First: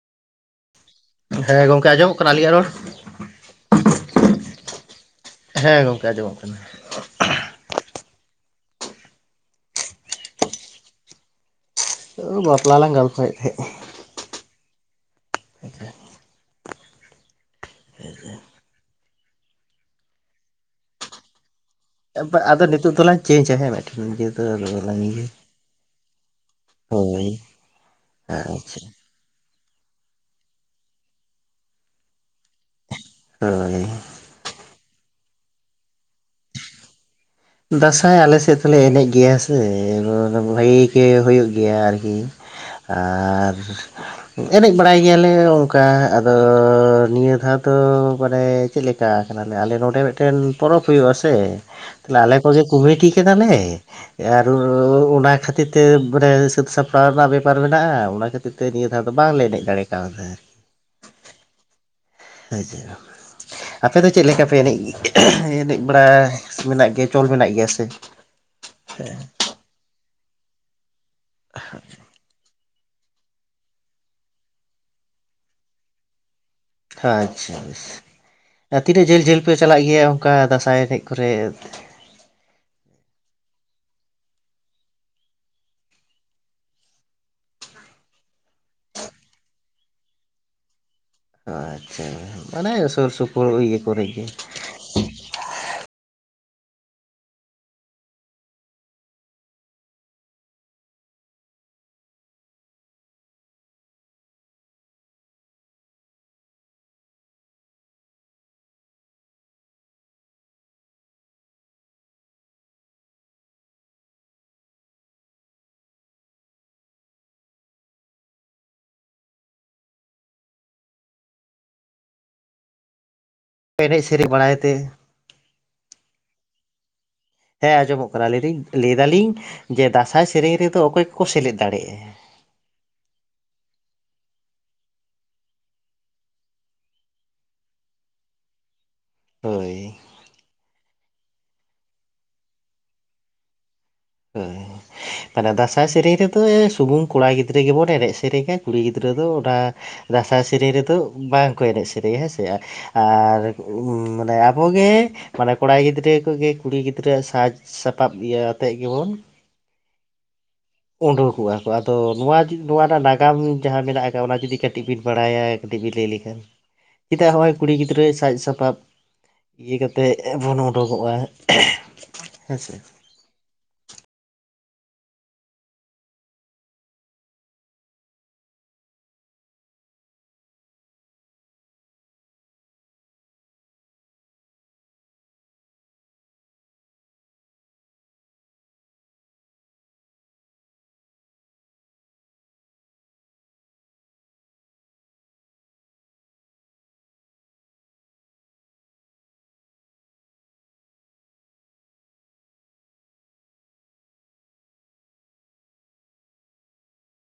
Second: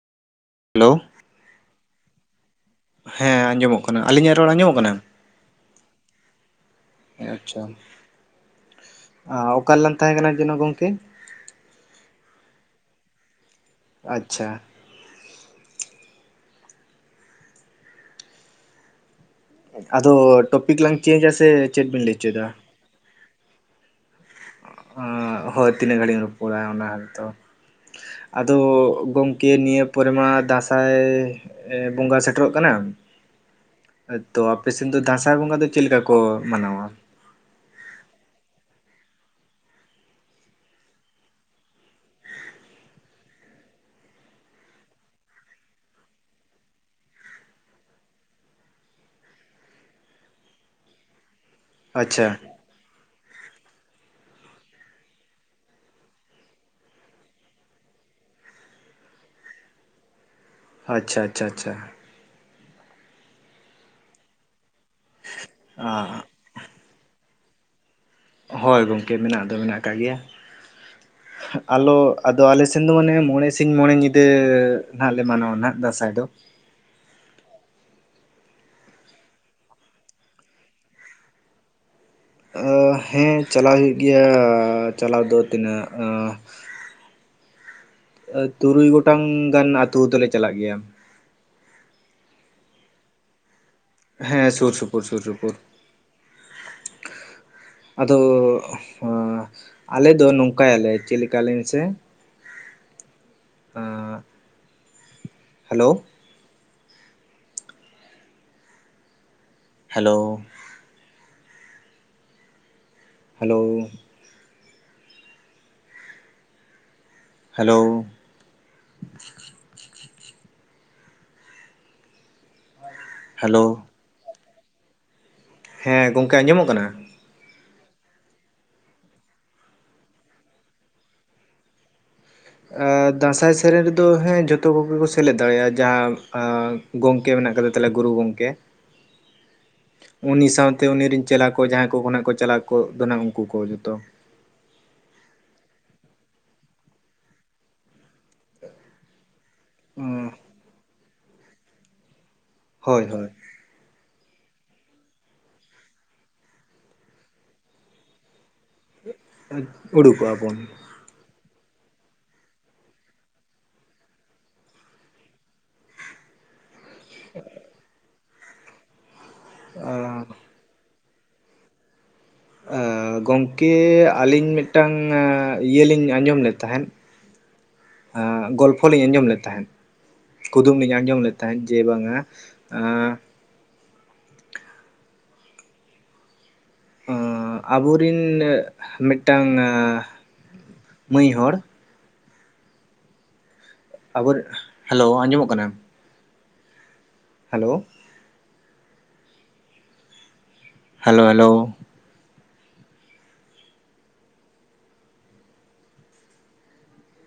Hello ᱦᱮᱸ ᱜᱚᱝᱠᱮ ᱟᱸᱡᱚᱢᱚᱜ ᱠᱟᱱᱟ ᱟᱹᱞᱤᱧᱟᱜ ᱨᱚᱲ? ᱦᱮᱸ ᱟᱸᱡᱚᱢᱚᱜ ᱠᱟᱱᱟ ᱟᱹᱞᱤᱧᱟᱜ ᱨᱚᱲ ᱟᱸᱡᱚᱢᱚᱜ ᱠᱟᱱᱟ? ᱦᱮᱸ ᱜᱚᱝᱠᱮ ᱟᱸᱡᱚᱢᱚᱜ ᱠᱟᱱᱟ ᱦᱮᱸ ᱟᱪᱪᱷᱟ ᱚᱠᱟᱨᱮᱞᱟᱝ ᱛᱟᱦᱮᱸ ᱠᱟᱱᱟ ᱡᱮᱱᱚ ᱜᱚᱝᱠᱮ? ᱳ ᱵᱟᱯᱞᱟ ᱞᱟᱝ ᱜᱚᱞᱯᱚᱭᱮᱜ ᱛᱮᱦᱮᱸᱜ ᱟᱪᱪᱷᱟ ᱟᱪᱪᱷᱟ ᱦᱥ ᱟᱫᱚ ᱴᱚᱯᱤᱠ ᱞᱟᱝ ᱪᱮᱧᱡᱟ ᱥᱮ ᱪᱮᱫ ᱵᱤᱱ ᱞᱟᱹᱭ ᱵᱟ ᱦᱚᱪᱚᱭᱮᱫᱟ? ᱟᱫᱚ ᱱᱤᱛᱚᱜ ᱫᱚᱞᱟᱝ ᱪᱮᱧᱡᱟ ᱦᱮᱸ ᱢᱮᱫᱴᱮᱱ ᱤᱭᱟᱹ ᱫᱚ ᱟᱫᱚ ᱵᱟᱞᱟᱝ ᱤᱭᱟᱹ ᱦᱳᱭ ᱛᱤᱱᱟᱹᱜ ᱜᱷᱟᱹᱲᱤᱡ ᱮᱢ ᱨᱚᱯᱚᱲᱟ ᱚᱱᱟ ᱦᱚᱭᱛᱚ ᱦᱳᱭ ᱟᱫᱚ ᱟᱪᱪᱷᱟ ᱜᱚᱝ ᱠᱮ ᱱᱤᱭᱟᱹ ᱯᱚᱨᱮ ᱢᱟ ᱫᱟᱸᱥᱟᱭ ᱵᱚᱸᱜᱟ ᱥᱮᱴᱮᱨᱚᱜ ᱠᱟᱱᱟ ᱦᱳᱭ ᱦᱳᱭᱛᱚ ᱟᱯᱮᱥᱮᱱ ᱫᱚ ᱫᱟᱸᱥᱟᱭ ᱵᱚᱸᱜᱟ ᱫᱚ ᱪᱮᱫ ᱞᱮᱠᱟ ᱠᱚ ᱢᱟᱱᱟᱣᱟ ᱫᱟᱸᱥᱟᱭ ᱟᱞᱮ ᱥᱮᱫ ᱫᱚᱞᱮ ᱮᱱᱮᱡ ᱜᱮᱭᱟ ᱥᱮ ᱱᱚᱣᱟ ᱫᱚ ᱵᱷᱟᱹᱜᱤ ᱜᱮ ᱦᱩᱭᱩᱜ ᱜᱮᱭᱟ ᱟᱨ ᱠᱤ ᱟᱨ ᱮᱱᱮᱡ ᱵᱟᱲᱟᱭ ᱜᱮᱭᱟᱞᱮ ᱚᱝᱠᱟ ᱟᱫᱚ ᱱᱤᱭᱟᱹ ᱫᱷᱟᱣ ᱫᱚ ᱢᱟᱱᱮ ᱪᱮᱫ ᱞᱮᱠᱟ ᱟᱠᱟᱱᱟᱞᱮ ᱟᱞᱮ ᱱᱚᱰᱮ ᱢᱤᱫᱴᱮᱱ ᱯᱚᱨᱚᱵᱽ ᱦᱩᱭᱩᱜᱼᱟ ᱥᱮ ᱛᱟᱞᱦᱮ ᱟᱪᱪᱷᱟ ᱟᱞᱮ ᱠᱚᱜᱮ ᱠᱩᱢᱤᱴᱤ ᱠᱟᱱᱟᱞᱮ ᱮ ᱟᱨᱚᱻ ᱚᱱᱟ ᱠᱷᱟᱹᱛᱤᱨ ᱛᱮ ᱢᱟᱱᱮ ᱥᱟᱹᱛ ᱥᱟᱯᱲᱟᱣ ᱨᱮᱱᱟᱜ ᱵᱮᱯᱟᱨ ᱢᱮᱱᱟᱜᱼᱟ ᱚᱱᱟ ᱠᱷᱟᱹᱛᱤᱨ ᱛᱮ ᱱᱤᱭᱟᱹ ᱫᱷᱟᱣ ᱫᱚ ᱵᱟᱝᱞᱮ ᱮᱱᱮᱡ ᱫᱟᱲᱮ ᱠᱟᱣᱫᱟ ᱟᱪᱪᱷᱟ ᱟᱪᱪᱷᱟ ᱟᱪᱪᱷᱟ ᱟᱪᱷᱟ ᱟᱯᱮ ᱫᱚ ᱪᱮᱫ ᱞᱮᱠᱟ ᱯᱮ ᱮᱱᱮᱡ ᱮᱱᱮᱡ ᱵᱟᱲᱟ ᱢᱮᱱᱟᱜ ᱜᱮᱭᱟ ᱪᱚᱞ ᱢᱮᱱᱟᱜ ᱜᱮᱭᱟ ᱥᱮ ᱦᱳᱭ ᱜᱚᱝᱠᱮ ᱢᱮᱱᱟᱜ ᱫᱚ ᱢᱮᱱᱟᱜ ᱠᱟᱜ ᱜᱮᱭᱟ ᱟᱞᱚ ᱟᱫᱚ ᱟᱞᱮ ᱥᱮ ᱛᱮᱱ ᱫᱚ ᱢᱟᱱᱮ ᱢᱚᱬᱮ ᱥᱤᱧ ᱢᱚᱬᱮ ᱧᱤᱫᱟᱹ ᱱᱟᱜ ᱞᱮ ᱢᱟᱱᱟᱣᱟ ᱱᱟᱜ ᱫᱟᱸᱥᱟᱭ ᱫᱚ ᱟᱪᱷᱟ ᱵᱮᱥ, ᱟᱨ ᱛᱤᱱᱟᱹᱜ ᱡᱷᱟᱹᱞ ᱡᱷᱟᱹᱞ ᱯᱮ ᱪᱟᱞᱟᱜ ᱜᱮᱭᱟ ᱚᱱᱠᱟ ᱫᱟᱸᱥᱟᱭ ᱮᱱᱮᱡ ᱠᱚᱨᱮ ᱚ, ᱦᱮᱸ ᱪᱟᱞᱟᱣ ᱦᱩᱭᱩᱜ ᱜᱮᱭᱟ ᱪᱟᱞᱟᱣ ᱫᱚ ᱛᱤᱱᱟᱹᱜ ᱛᱩᱨᱩᱭ ᱜᱚᱴᱟᱝ ᱜᱟᱱ ᱟᱛᱩ ᱫᱚᱞᱮ ᱪᱟᱞᱟᱜ ᱜᱮᱭᱟ ᱟᱪᱷᱟ, ᱢᱟᱱᱮ ᱥᱩᱨ ᱥᱩᱯᱩᱨ ᱯᱳᱨ ᱤᱭᱟᱹ ᱠᱚᱨᱮ ᱜᱮ ᱦᱮᱸ ᱥᱩᱨ ᱥᱩᱯᱩᱨ ᱥᱩᱨ ᱥᱩᱯᱩᱨ ᱟᱫᱚ ᱦᱚᱸ ᱟᱞᱮ ᱫᱚ ᱱᱚᱝᱠᱟᱭᱟᱞᱮ ᱪᱮᱫ ᱞᱮᱠᱟ ᱞᱟᱹᱭ ᱢᱮᱥᱮ ᱟ hello hello hello hello hello ᱮᱱᱮᱡ ᱥᱮᱨᱮᱧ ᱵᱟᱲᱟᱭ ᱛᱮ ᱦᱮᱸ ᱜᱚᱝᱠᱮ ᱟᱸᱡᱚᱢᱚᱜ ᱠᱟᱱᱟ ᱦᱮᱸ ᱟᱸᱡᱚᱢᱚᱜ ᱠᱟᱱᱟ ᱞᱟᱭ ᱫᱤᱧ, ᱞᱟᱹᱭ ᱫᱟᱞᱤᱧ ᱡᱮ ᱫᱟᱸᱥᱟᱭ ᱥᱮᱨᱮᱧ ᱨᱮᱫᱚ ᱚᱠᱚᱭ ᱠᱚᱠᱚ ᱥᱮᱞᱮᱫ ᱫᱟᱲᱮᱭᱟᱜᱼᱟ ᱟᱸᱻ ᱫᱟᱸᱥᱟᱭ ᱥᱮᱨᱮᱧ ᱨᱮᱫᱚ ᱦᱮᱸ ᱡᱚᱛᱚ ᱠᱚᱜᱮ ᱠᱚ ᱥᱮᱞᱮᱫ ᱫᱟᱲᱮᱭᱟᱜᱼᱟ ᱡᱟᱦᱟᱸᱭ ᱟᱸᱻ ᱜᱚᱝᱠᱮ ᱢᱮᱱᱟᱜ ᱠᱟᱫᱮ ᱛᱟᱞᱮᱭᱟ ᱜᱩᱨᱩ ᱜᱚᱝᱠᱮ ᱦᱳᱭ ᱩᱱᱤ ᱥᱟᱶᱛᱮ ᱩᱱᱤ ᱨᱤᱱ ᱪᱮᱞᱟ ᱠᱚ ᱡᱟᱦᱟᱸᱭ ᱠᱚ ᱠᱟᱱᱟ ᱠᱚ ᱪᱮᱞᱟ ᱠᱚ ᱫᱚ ᱱᱟᱦᱟᱜ ᱩᱝᱠᱩ ᱠᱚ ᱡᱷᱚᱛᱚ ᱦᱮᱸ, ᱛᱟᱦᱞᱮ ᱫᱟᱸᱥᱟᱭ ᱥᱮᱨᱮᱧ ᱨᱮᱫᱚ ᱥᱩᱢᱩᱝ ᱠᱚᱲᱟ ᱜᱤᱫᱽᱨᱟᱹ ᱜᱮᱵᱚᱱ ᱮᱱᱮᱡ ᱥᱮᱨᱮᱧᱟ ᱠᱩᱲᱤ ᱜᱤᱫᱽᱨᱟᱹ ᱫᱚ ᱚᱱᱟ ᱫᱟᱸᱥᱟᱭ ᱥᱮᱨᱮᱧ ᱨᱮᱫᱚ ᱵᱟᱝᱠᱚ ᱮᱱᱮᱡ ᱥᱮᱨᱮᱧᱟ ᱦᱮᱸᱥᱮ ᱦᱳᱭ ᱦᱳᱭ ᱟᱨ ᱢᱟᱱᱮ ᱟᱵᱚᱜᱮ ᱢᱟᱱᱮ ᱠᱚᱲᱟ ᱜᱤᱫᱽᱨᱟᱹ ᱠᱚᱜᱮ ᱠᱩᱲᱤ ᱜᱤᱫᱽᱨᱟᱹᱣᱟᱜ ᱥᱟᱡᱽ ᱥᱟᱯᱟᱵ ᱤᱭᱟᱹ ᱟᱛᱮᱫ ᱜᱮᱵᱚᱱ ᱩᱰᱩᱠᱚᱜᱼᱟ ᱵᱚᱱ᱾ ᱩᱰᱩᱠᱚᱜᱼᱟ ᱠᱚ ᱟᱫᱚ ᱱᱚᱣᱟ ᱱᱚᱣᱟ ᱨᱮᱱᱟᱜ ᱱᱟᱜᱟᱢ ᱡᱟᱦᱟᱸ ᱢᱮᱱᱟᱜ ᱟᱠᱟᱫᱼᱟ ᱚᱱᱟ ᱡᱩᱫᱤ ᱠᱟᱹᱴᱤᱡ ᱵᱤᱱ ᱵᱟᱲᱟᱭᱟ ᱠᱟᱹᱴᱤᱡ [unintelligible] ᱞᱟᱹᱭ ᱞᱮᱠᱷᱟᱱ᱾ ᱪᱮᱫᱟᱜ ᱦᱚᱸᱜᱼᱚᱭ ᱠᱩᱲᱤ ᱜᱤᱫᱽᱨᱟᱹ ᱥᱟᱡᱽ ᱥᱟᱯᱟᱵ ᱤᱭᱟᱹ ᱠᱟᱛᱮ ᱵᱚᱱ ᱩᱰᱳᱠᱚᱜᱼᱟ? ᱜᱚᱢᱠᱮ ᱟᱹᱞᱤᱧ ᱢᱤᱫᱴᱟᱱ ᱤᱭᱟᱹᱞᱤᱧ ᱟᱸᱡᱚᱢ ᱞᱮᱫ ᱛᱟᱦᱮᱸᱫ ᱜᱚᱞᱯᱷᱚ ᱞᱤᱧ ᱟᱸᱡᱚᱢ ᱞᱮᱫ ᱛᱟᱦᱮᱸᱫ ᱾ ᱠᱩᱫᱩᱢ ᱞᱤᱧ ᱟᱸᱡᱚᱢ ᱞᱮᱫ ᱛᱟᱦᱮᱸᱫ ᱡᱮ ᱵᱟᱝᱟ ᱟᱵᱚᱨᱤᱱ ᱢᱤᱫᱴᱟᱝ ᱢᱟᱹᱭ ᱦᱚᱲ ᱟᱵᱚᱨ ᱦᱮᱞᱳ ᱟᱸᱡᱚᱢᱚᱜ ᱠᱟᱱᱟ? Hello hello hello